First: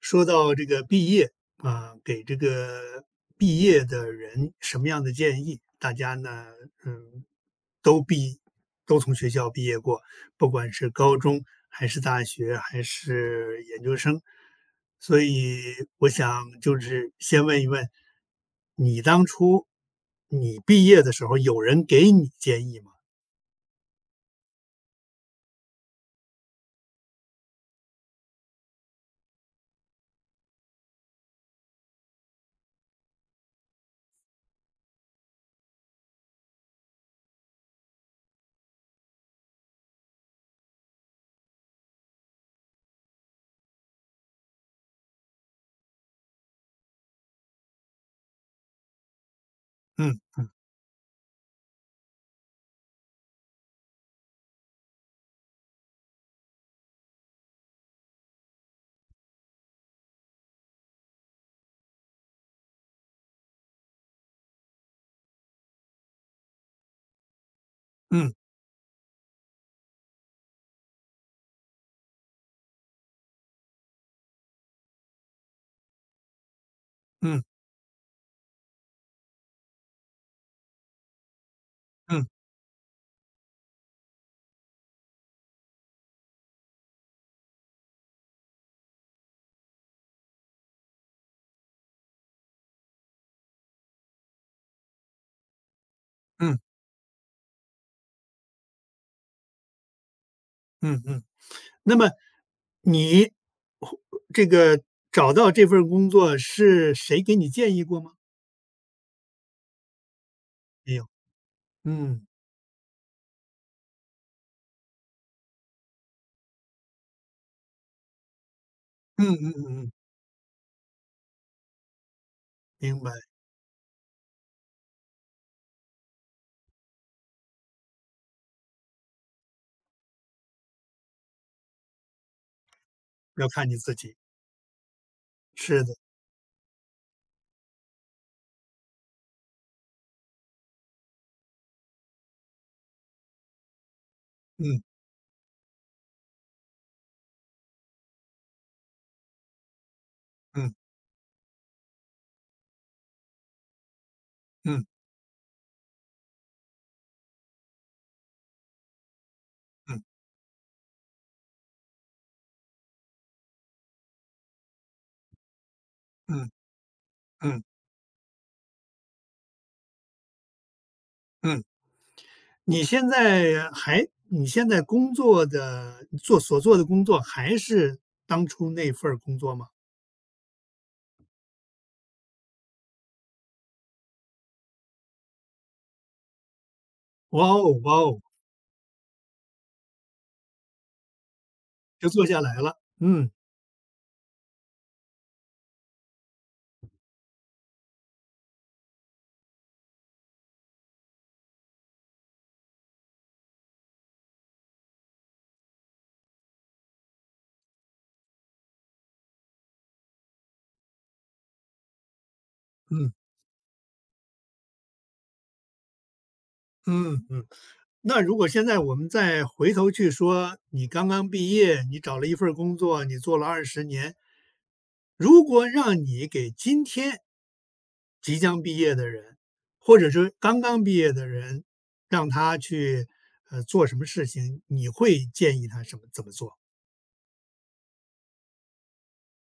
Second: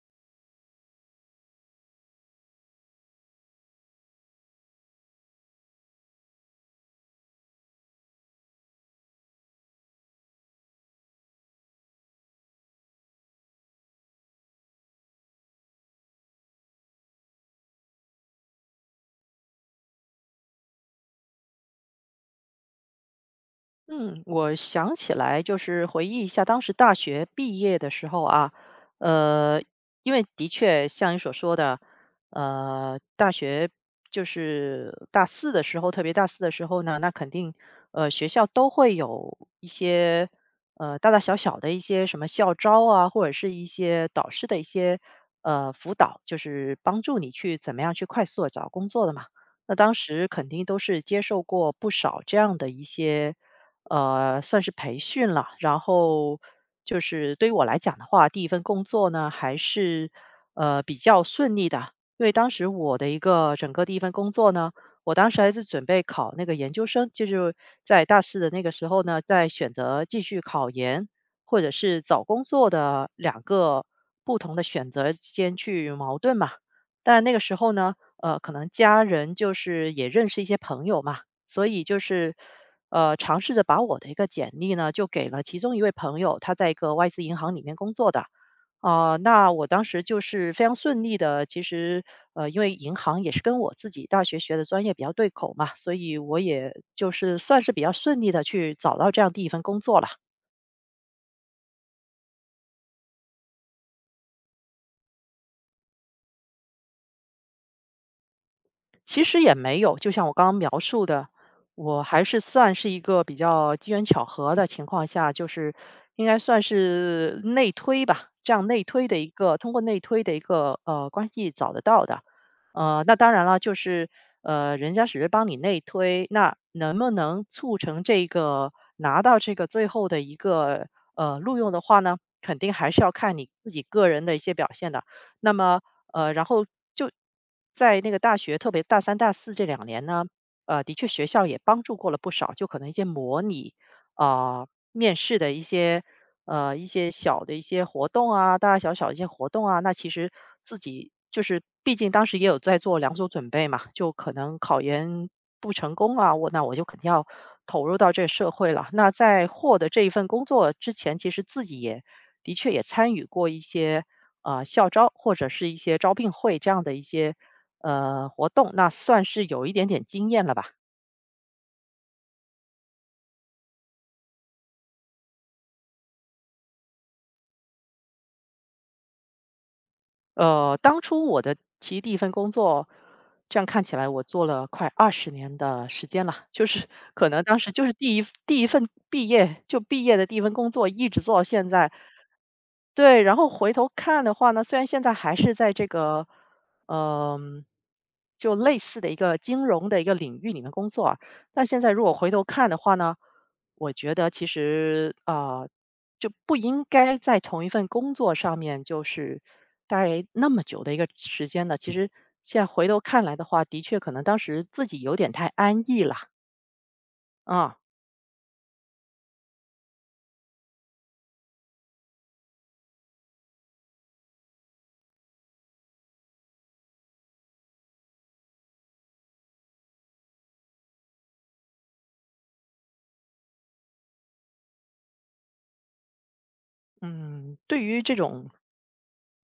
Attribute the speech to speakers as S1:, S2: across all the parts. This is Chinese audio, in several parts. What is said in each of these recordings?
S1: 说到这个毕业啊，给这个毕业的人什么样的建议？大家呢，嗯，都毕都从学校毕业过，不管是高中还是大学还是研究生，所以我想就是先问一问，你当初你毕业的时候，有人给你建议吗？
S2: 嗯，我想起来，就是回忆一下当时大学毕业的时候啊，呃，因为的确像你所说的，大学就是大四的时候，特别大四的时候呢，那肯定，学校都会有一些，大大小小的一些什么校招啊，或者是一些导师的一些，辅导，就是帮助你去怎么样去快速的找工作的嘛。那当时
S1: 嗯
S2: 肯定都是接受过不少这样的一些算是培训了。然后就是对于我来讲的话，第一份工作呢，还是比较顺利的，因为当时我的一个整个第一份工作呢，我当时还是准备考那个研究生，就是在大
S1: 嗯
S2: 四的那个时候呢，在选择继续考研或者是找工作的两个不同的选择之间去矛盾嘛。但那个
S1: 嗯
S2: 时候呢，可能家人就是也认识一些朋友嘛，所以就
S1: 嗯
S2: 是尝试着把我的一个简历呢，就给了其中一位朋友，他在一个外资银行里面工作的。那我当时就是非常顺利的，其实因为银行也是跟我自己大学学的专业比较对口嘛，所以我
S1: 嗯嗯
S2: 也就是算是比较顺利的去找到这样第一份工作了。
S1: 嗯嗯。那么你这个找到这份工作是谁给你建议过吗？
S2: 其实也没有，就像我刚刚描
S1: 没
S2: 述
S1: 有，
S2: 的，我还
S1: 嗯，
S2: 是算是一个比较机缘巧合的情况下，就是应该算是内推吧，这样内推的
S1: 嗯
S2: 一
S1: 嗯
S2: 个通过
S1: 嗯嗯，
S2: 内推的一个关系找得到的。
S1: 明白，
S2: 那当然了，就是人家只是帮你内推，那能不能促成这个拿到这个最后的一个录用的话呢？肯定还是要看
S1: 要
S2: 你
S1: 看
S2: 自
S1: 你
S2: 己
S1: 自
S2: 个
S1: 己，
S2: 人的一些表现的。那么
S1: 是的，
S2: 然后就在那个大学，特别大三、大四这2年呢，的确学校也帮助过了不少，就可能一些模拟啊、
S1: 嗯
S2: 面试的一些小的一些活动啊，大大小小一些活动啊，那其实
S1: 嗯
S2: 自己就是毕竟当时也有在做两手准备嘛，就可能考
S1: 嗯
S2: 研不成功啊，那我就肯定要投入到这个社会了。那在获得这
S1: 嗯
S2: 一份工作之前，其实自己也的确也参与过一些。啊，校招或者是一些招聘
S1: 嗯
S2: 会这样的一些
S1: 嗯
S2: 活动，那算是有一点点经验了吧。
S1: 嗯。你现在还你现在工作的做所做的工作还是当初那份儿工作吗？
S2: 当初我的其实第一份工作，这样看起来我做了快20年的时间了，就是可能
S1: 哇
S2: 当时
S1: 哦
S2: 就是
S1: 哇
S2: 第
S1: 哦，
S2: 一第一份毕业就毕业的第一份工作，一直做到现在。
S1: 就做下来了，
S2: 对，
S1: 嗯
S2: 然后回头看的话呢，虽然现在还是在这个，嗯、就类似的一个金融的一个领域里面工作啊，但现在如果回头看的话呢，我觉得其实就不应该在同一份工作上面就是待那么久的一个时间的。其实现在回头
S1: 嗯
S2: 看来的话，的确可能当时自己有点太安逸了
S1: 嗯嗯。
S2: 啊。
S1: 那如果现在我们再回头去说，你刚刚毕业，你找了一份儿工作，你做了二十年。如果让你给今天即将毕业的人，或者说刚刚毕业的人，让他去，做什么事情，你会建议他怎么做？
S2: 嗯，对于这种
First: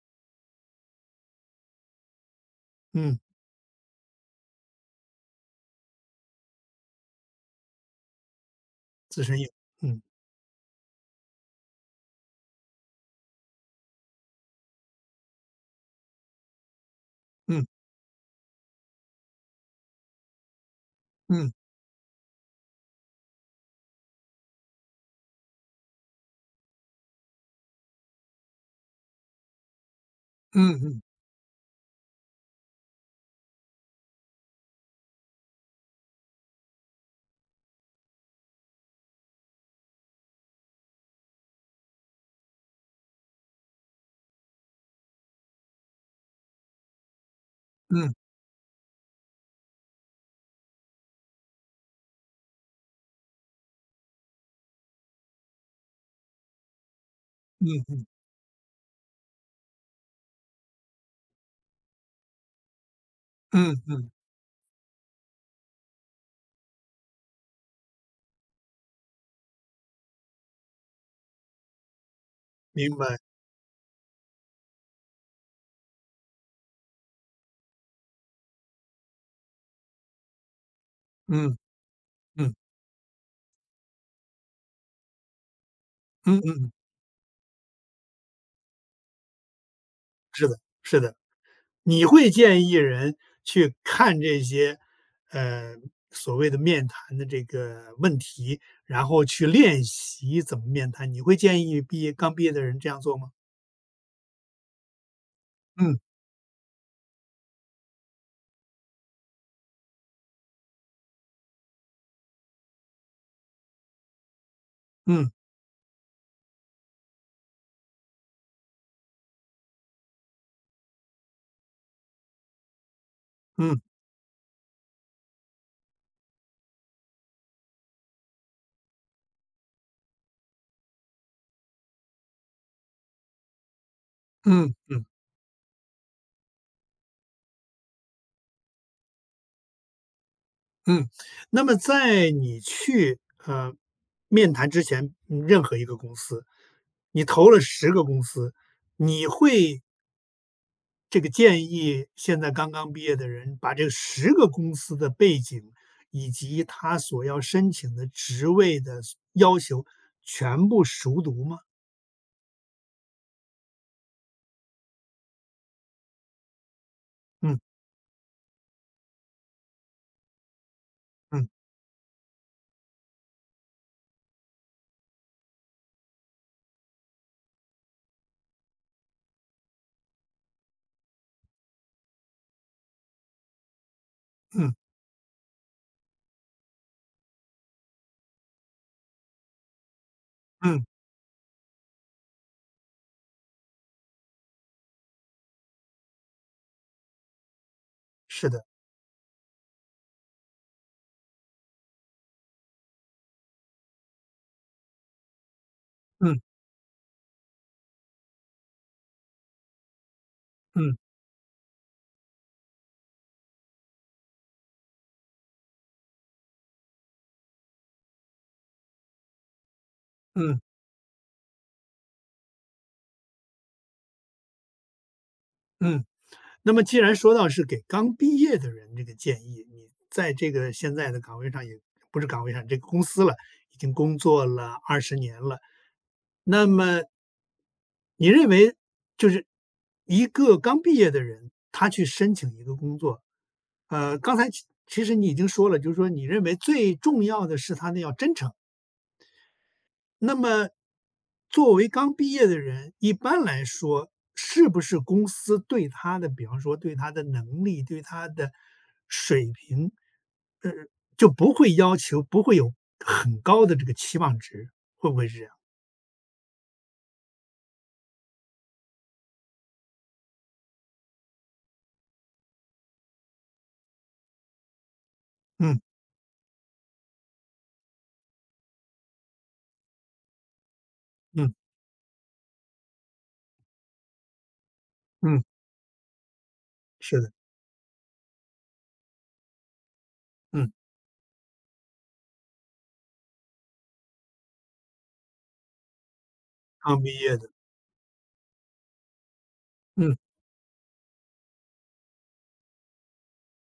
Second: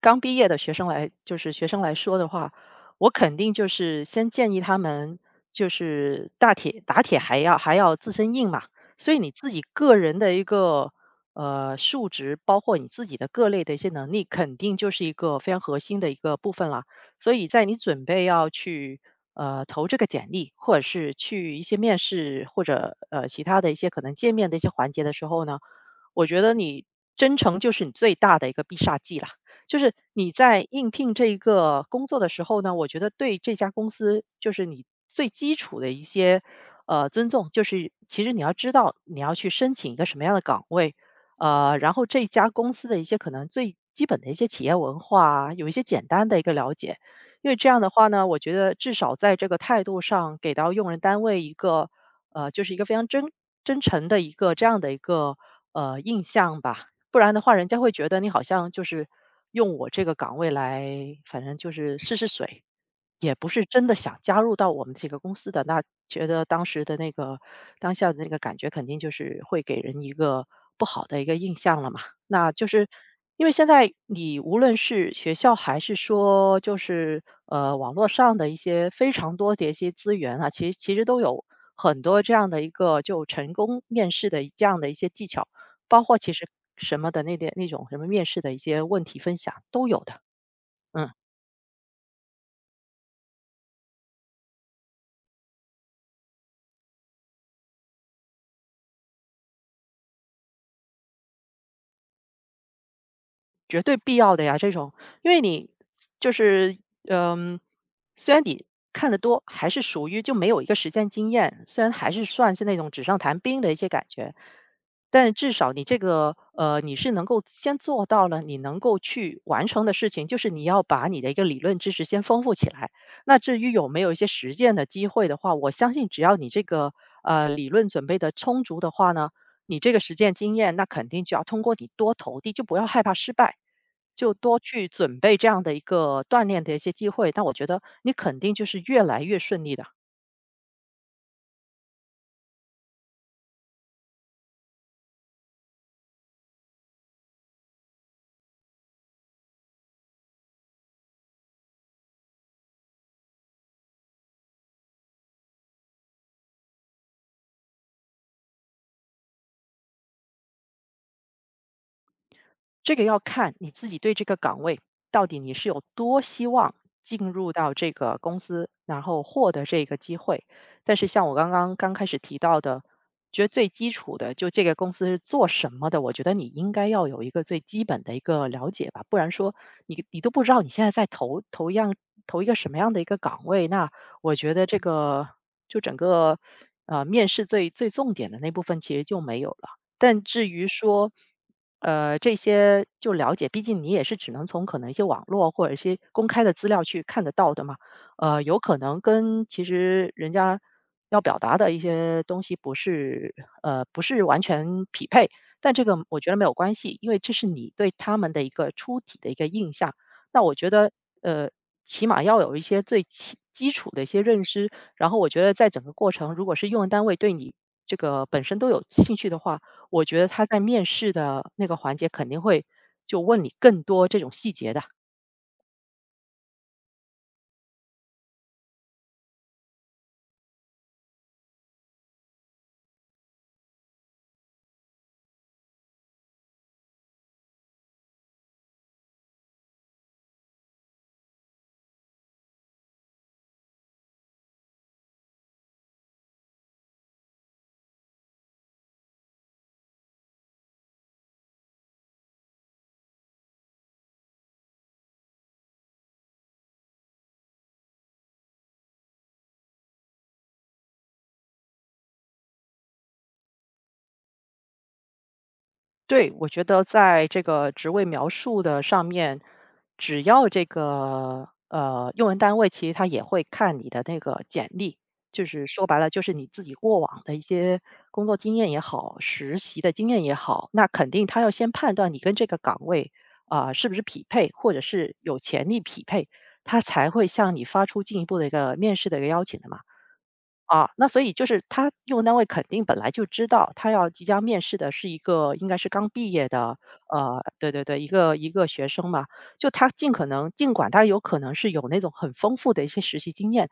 S2: 刚毕业的学生来说的话，我
S1: 嗯，
S2: 肯定就是先建议他们，就是大铁打铁还要自身硬嘛，所以
S1: 自
S2: 你
S1: 身
S2: 自
S1: 业
S2: 己个
S1: 嗯，
S2: 人的一个数值，包括你自己的各类的一些能力，肯定就是一个非常核心的一个部分了。所以在
S1: 嗯，
S2: 你准备要去投这个简历，或者是
S1: 嗯，
S2: 去一些面试或者其他的一些可能见面的一些环节的时候呢。我觉得你真诚就是你最大的一个必杀技啦。就是你在
S1: 嗯
S2: 应
S1: 嗯，
S2: 聘这一个工作的时候呢，我觉得对这家公司就是你最基础的一些尊重，就是其实你要知道你要去申请一个什么样的岗位，然后这家公司的一些可能最基本的一些企业文化啊有一些简单的一个了解。因为这样的话
S1: 嗯，
S2: 呢，我觉得至少在这个态度上给到用人单位一个就是一个非常真诚的一个这样的一个印象吧，不然的话，
S1: 嗯
S2: 人家会
S1: 嗯，
S2: 觉得你好像就是用我这个岗位来，反正就是试试水。也不是
S1: 嗯
S2: 真的
S1: 嗯，
S2: 想加入到我们这个公司的，那觉得当时的那个当下的那个感觉，肯定就是会给人一个不好的一个印象了嘛。那就是
S1: 明白，
S2: 因为现在你无论是学校还是说就是网络上的一些非常多的一些资源啊，其实都有
S1: 嗯，
S2: 很多这样
S1: 嗯，
S2: 的一个就成功面试的这样的一些技巧，包括其
S1: 嗯嗯
S2: 实
S1: 嗯，
S2: 什么的那点那种什么面试的一些问题分享都有的，
S1: 是的，是
S2: 嗯。
S1: 的。你会建议人去看这些，呃，所谓的面谈的这个问题，然后去练习怎么面谈，你会建议刚毕业的人这样做吗？
S2: 绝对必要的呀，这种，因为你
S1: 嗯
S2: 就是嗯，虽然你看得多，还是属于就没有一个实践经验，虽然还是算是那种纸上谈兵的一些感觉，
S1: 嗯
S2: 但至少你这个呃，你是能够先做到了，你能够去完成的事情，就是你要把你的一个理论知识先丰富起来。那至于
S1: 嗯
S2: 有没有一些实践的机会的话，我相信只要你这个理论准备的充足的话呢，你这个实践经验，那肯定就要通过你多投递，就不要害怕失败，就多
S1: 嗯
S2: 去
S1: 嗯
S2: 准备这样的一个锻炼的一些机会。那我觉得你肯定就是越来越顺利的。
S1: 嗯。那么在你去，呃，面谈之前，任何一个公司，你投了十个公司，你会建议现在刚刚毕业的人，把这十个公司的背景，以及他所要申请的职位的要求全部熟读吗？
S2: 这个要看你自己对这个岗位到底你是有多希望进入
S1: 嗯
S2: 到这个公司，然后获得这个机会。但是像我刚
S1: 嗯
S2: 刚刚开始提到的，觉得最基础的，就这个公司是做什么的，我觉得你应该要有一个最基本的一个了解吧，不然说你都不知道你现在在投一个什么样的一个岗位，那我觉得
S1: 嗯
S2: 这个就整个面试最最重点的那部分其实就没有了。但至于
S1: 嗯，
S2: 说，这些就了解，毕竟你也是只能从可能一些网络或者一些公开的资料去看得到的嘛。
S1: 是
S2: 有
S1: 的，
S2: 可能跟其实人家要表达的一些东西不是，不是完全匹配，但这个我觉得没
S1: 嗯
S2: 有关系，因为这是你对他们的一个初体的一个印象。那我觉得，
S1: 嗯
S2: 呃，起码要有一些最基础的一些认知，然后我觉得在整个过程，如果是用人单位对你这个本身都有兴趣的话，我觉得他在
S1: 嗯
S2: 面试的那个环节肯定会就问你更多这种细节的。
S1: 嗯。那么既然说到是给刚毕业的人这个建议，你在这个现在的岗位上也不是岗位上，这个公司了，已经工作了二十年了，那么你认为就是一个刚毕业的人，他去申请一个工作，刚才其实你已经说了，就是说你认为最重要的是他要真诚。那么作为刚毕业的人，一般来说，是不是公司对他的，比方说对他的能力、对他的水平，就不会要求，不会有很高的这个期望值，会不会是这样？
S2: 对，我觉得在这个职位描述的上面，只要这个用人单位其实他也会看你的那个简历，就是
S1: 嗯
S2: 说白了就是你自己过往的一些工作经验也好，实习的经验也好，那肯定他要
S1: 嗯
S2: 先判断你跟这个岗位是不是匹配，或者是有
S1: 嗯，
S2: 潜力匹配，他才
S1: 是
S2: 会
S1: 的，
S2: 向你发出进一步的一个面试的一个邀请的嘛。
S1: 嗯。
S2: 啊，那所以就是他用人单位肯定本来就知道，他要即将面试的是一个应该是刚毕业的，
S1: 刚毕业的，
S2: 对对对，一个学生嘛。就他尽
S1: 嗯
S2: 可能尽管他有可能是有那种很丰富的一些实习经验，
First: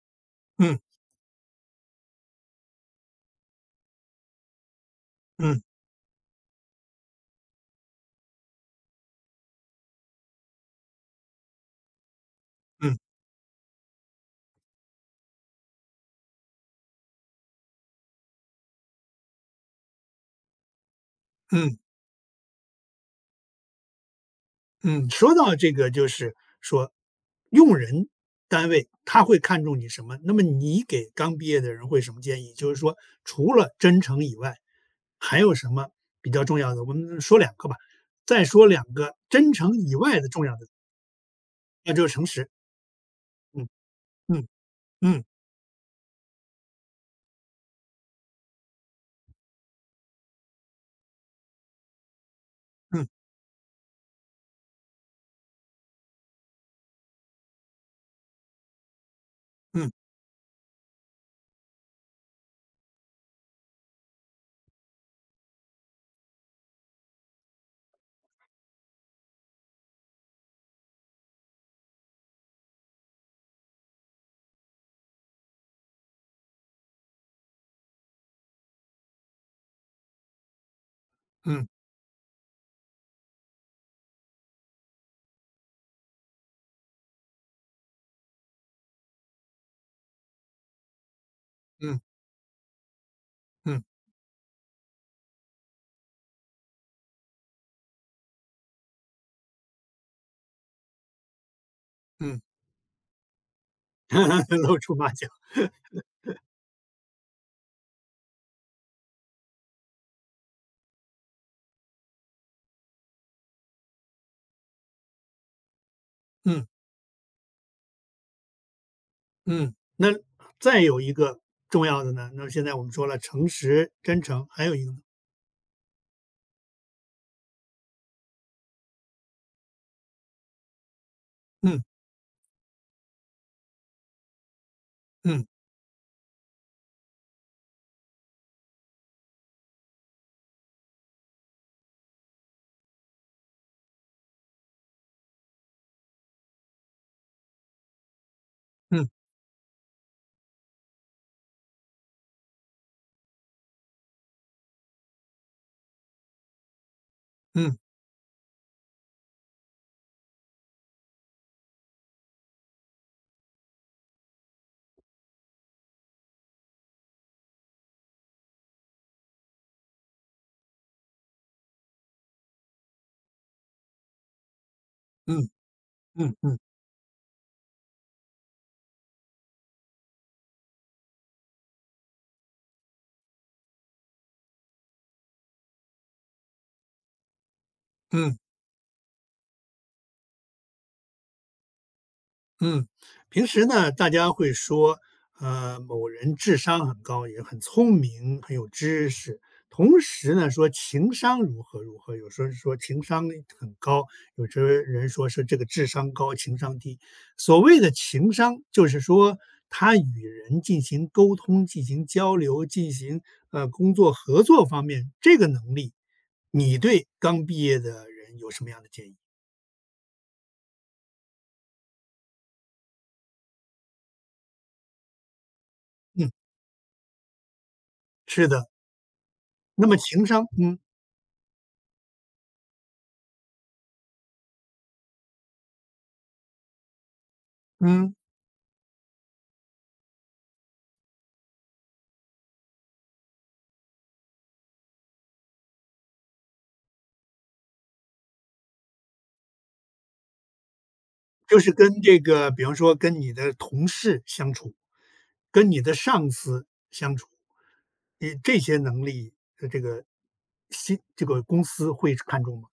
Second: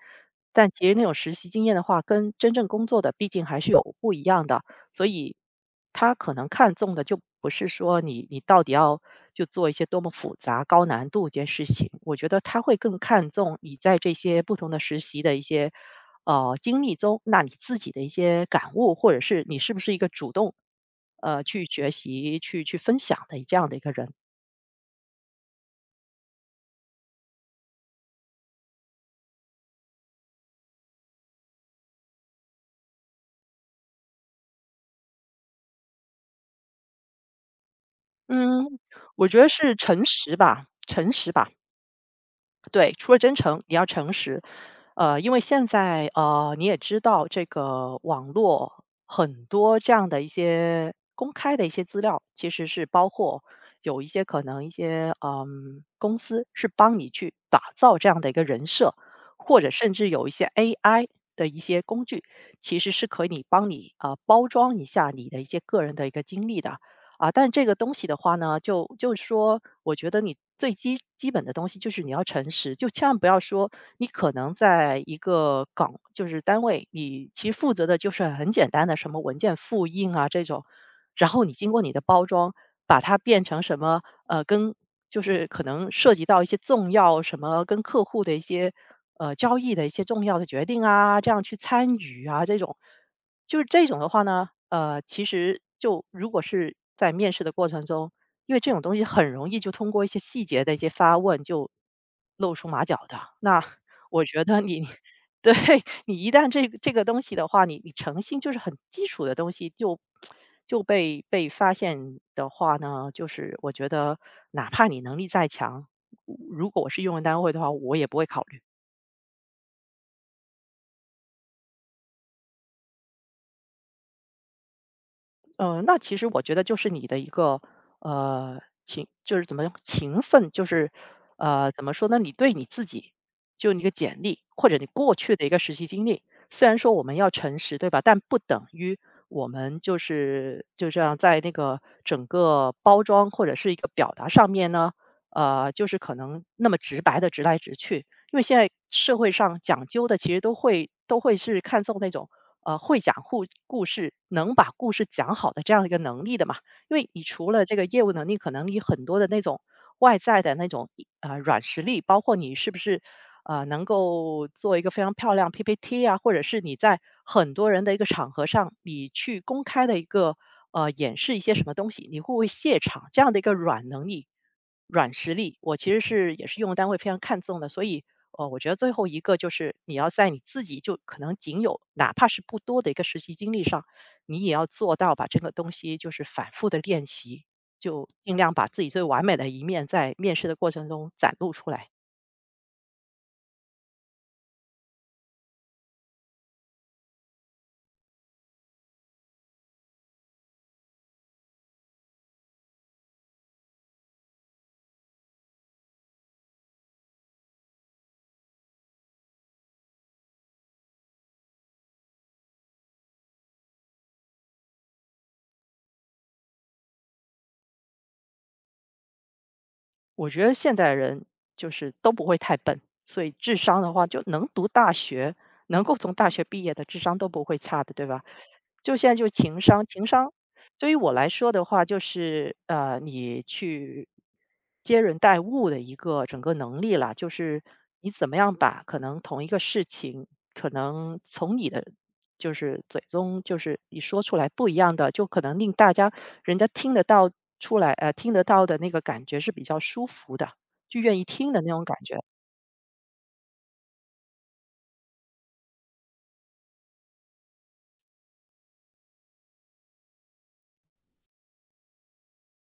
S2: 但
S1: 嗯
S2: 其实那种实习经验的话，跟真正工作的毕竟还是有不一样的。所以
S1: 嗯
S2: 他可能看重的就不是说你到底要就做一些多么复杂、高难度一件事情，我觉得他会更
S1: 嗯
S2: 看重你在这些不同的实习的一些经历中，那你自己的一些感悟，或者是你是不是一个主动，去
S1: 嗯
S2: 学习、去分享的这样的一个人？
S1: 嗯。说到这个就是说，用人单位他会看重你什么？那么你给刚毕业的人会什么建议？就是说，除了真诚以外，还有什么比较重要的？我们说两个吧，再说
S2: 嗯，
S1: 两个
S2: 我觉得
S1: 真诚
S2: 是
S1: 以
S2: 诚
S1: 外的
S2: 实
S1: 重要
S2: 吧，
S1: 的，
S2: 诚实吧。
S1: 那就是诚实。
S2: 对，除了真诚，
S1: 嗯
S2: 你要诚实。
S1: 嗯嗯
S2: 因为现在你也知道这个网络很多这样的一些公开的一些资料，其实是包
S1: 嗯
S2: 括有一些可能一些公司是帮你去打造这样的一个人设，或者甚
S1: 嗯
S2: 至有一些 AI 的一些工具，其实是可以帮你啊、包装一下你的一些个人的一个经历的。啊，但这个东西的话呢，就是说，我觉得你最基本的东西就是你要诚实，就千万不要说你可能在一个岗，就是单位，你其实负责的就是很简单的什么文件复印啊这种，然后你
S1: 嗯
S2: 经过你的包装，把它变成什么跟就是可能涉及到一些重要什么跟客户的一些交易的一些重要的决定啊，这样去参
S1: 嗯
S2: 与啊这种，就是
S1: 嗯
S2: 这种的话呢，其实就如果是在面试的过程中，因为这种东西很容易就通过一些细节的一些发问就
S1: 嗯，
S2: 露出马脚的，那我觉 得
S1: 露
S2: 你
S1: 出马脚。
S2: 对，你一旦这个东西的话，你诚信就是很基础的东西，就被发现的话呢，就是我觉得哪怕你能力再强，
S1: 嗯。
S2: 如果我是用人单位的话，我也不会考虑。
S1: 嗯，那再有一个重要的呢，那现在我们说了诚实、真诚，还有一个呢，
S2: 那其实我觉得就是你的一个勤，就是怎么样勤奋，就是
S1: 嗯
S2: 怎么说呢？你对你自己就你一个简历或者你过去的
S1: 嗯
S2: 一个实习经历，虽然说我们要诚实，对吧？但不等于我们就是就这样在那个整个包装或者是一个表达上面呢，就是可能那么直白的直来直去，因为现在
S1: 嗯
S2: 社会上讲究的其实都会是看重那种。会讲故事，能把故事讲好的这样一个能力的嘛。因为你除了这
S1: 嗯
S2: 个业务能力，可能你很多的那种外在的那种软实力，包括你是不是能够做一个非常漂亮 PPT 啊，或者是你在很多人的一个场合上，你去公开的一个演示一些什么东西，你会不会谢场这样的一个软能力、软实
S1: 嗯
S2: 力，我其实
S1: 嗯
S2: 是
S1: 嗯
S2: 也
S1: 嗯
S2: 是用人单位非常看重的，所以哦，我觉得最后一个就是你要在你自己就可能仅有哪怕是不多的一个实习经历上，你也要做到把这个东西就是反复的练习，就尽
S1: 嗯。
S2: 量把自己最完美的一面在面试的过程中展露出来。
S1: 嗯，平时呢，大家会说，某人智商很高，也很聪明，很有知识。同时呢，说情商如何如何，有时候说情商很高，有时候人说是这个智商高，情商低。所谓的情商，就是说他与人进行沟通、进行交流、进行工作合作方面这个能力，你对刚毕业的人有什么样的建议？
S2: 我觉得现在人就是都不会太笨，所以智商的话，就能读大学，能够从大
S1: 嗯，
S2: 学毕业的智商都不会差的，对吧？
S1: 是的。
S2: 就现在就情商，
S1: 那么
S2: 情
S1: 情
S2: 商
S1: 商，嗯
S2: 对于我来说的话，就是你去接人待物的一个整个能力啦，就是你
S1: 嗯。
S2: 怎么样把可能同一个事情，可能从你的就是嘴中就是你说出来不一样的，就可能令大家人家听得到出来，听得到的那个感觉是比较舒服的，就愿意听
S1: 就
S2: 的那
S1: 是
S2: 种感
S1: 跟这
S2: 觉。
S1: 个，比方说跟你的同事相处，跟你的上司相处，你这些能力的这个新这个公司会看重吗？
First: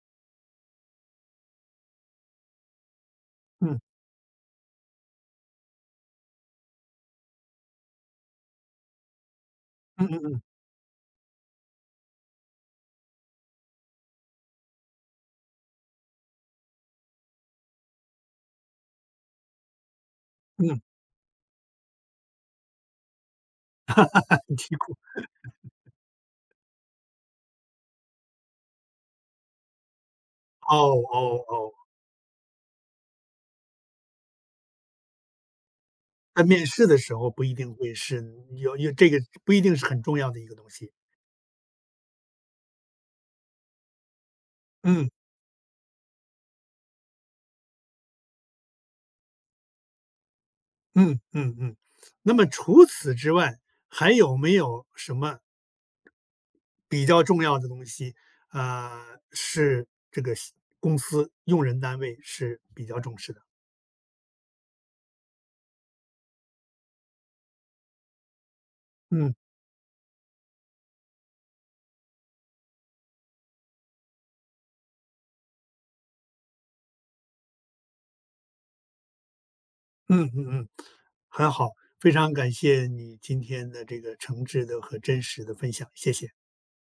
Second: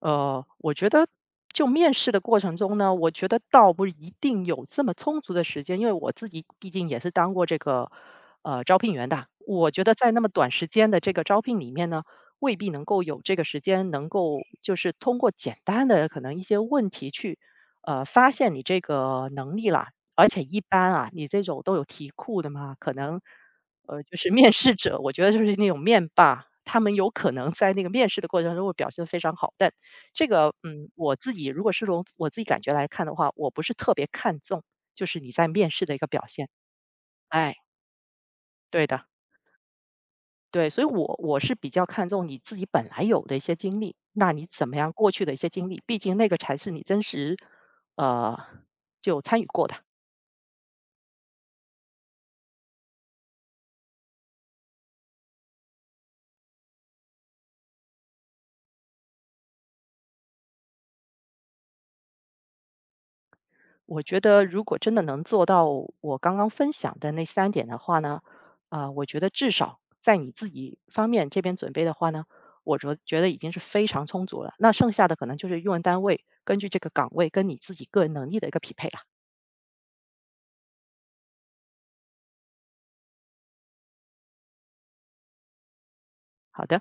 S2: 我觉得就面试的过程中呢，我觉得倒
S1: 嗯
S2: 不一定有这么充足的时间，因为我自己毕竟也是当过这个招聘员的。我觉得
S1: 嗯
S2: 在那
S1: 嗯
S2: 么
S1: 嗯
S2: 短时间的这个招聘里面呢，未必能够有这个时间，能够就是通过简单的可能一些问题去发现你这个能力啦。而且一
S1: 嗯，
S2: 般啊，你这种都有题库的嘛，可能就是
S1: 很
S2: 面试
S1: 辛苦。
S2: 者，我觉得就是那种面霸，他们有可能在那个面试的过程中会表现得非常好，但这个，
S1: 哦
S2: 嗯，我自
S1: 哦
S2: 己如
S1: 哦，
S2: 果是从我自己感觉来看的话，我不是特别看重，就是你在面试的一个表
S1: 在
S2: 现。
S1: 面试的时候不一
S2: 哎，
S1: 定会是有
S2: 对
S1: 有
S2: 的，
S1: 这个不一定是很重要的一个
S2: 对，
S1: 东
S2: 所以
S1: 西。
S2: 我是比较看重你自己本来有的一些经历，那你怎么样
S1: 嗯
S2: 过去的一些经历，毕竟那个才是你真实，呃，就参与过的。
S1: 嗯嗯嗯。那么除此之外，还有没有什么比较重要的东西，是这个公司用人单位是比较重视的。
S2: 我觉得如果真的能做到我刚刚分享的那3点的话呢，啊，我觉得
S1: 嗯
S2: 至少在你自己方面这边准备的话呢，我觉得已经是非常充足了。那剩下的可能就是用人单位根据这个岗位跟你自己个人能力的一个匹配啊。
S1: 嗯嗯嗯，很好，非常感谢你今天的这个诚挚的和真实的分享，谢谢。
S2: 好的。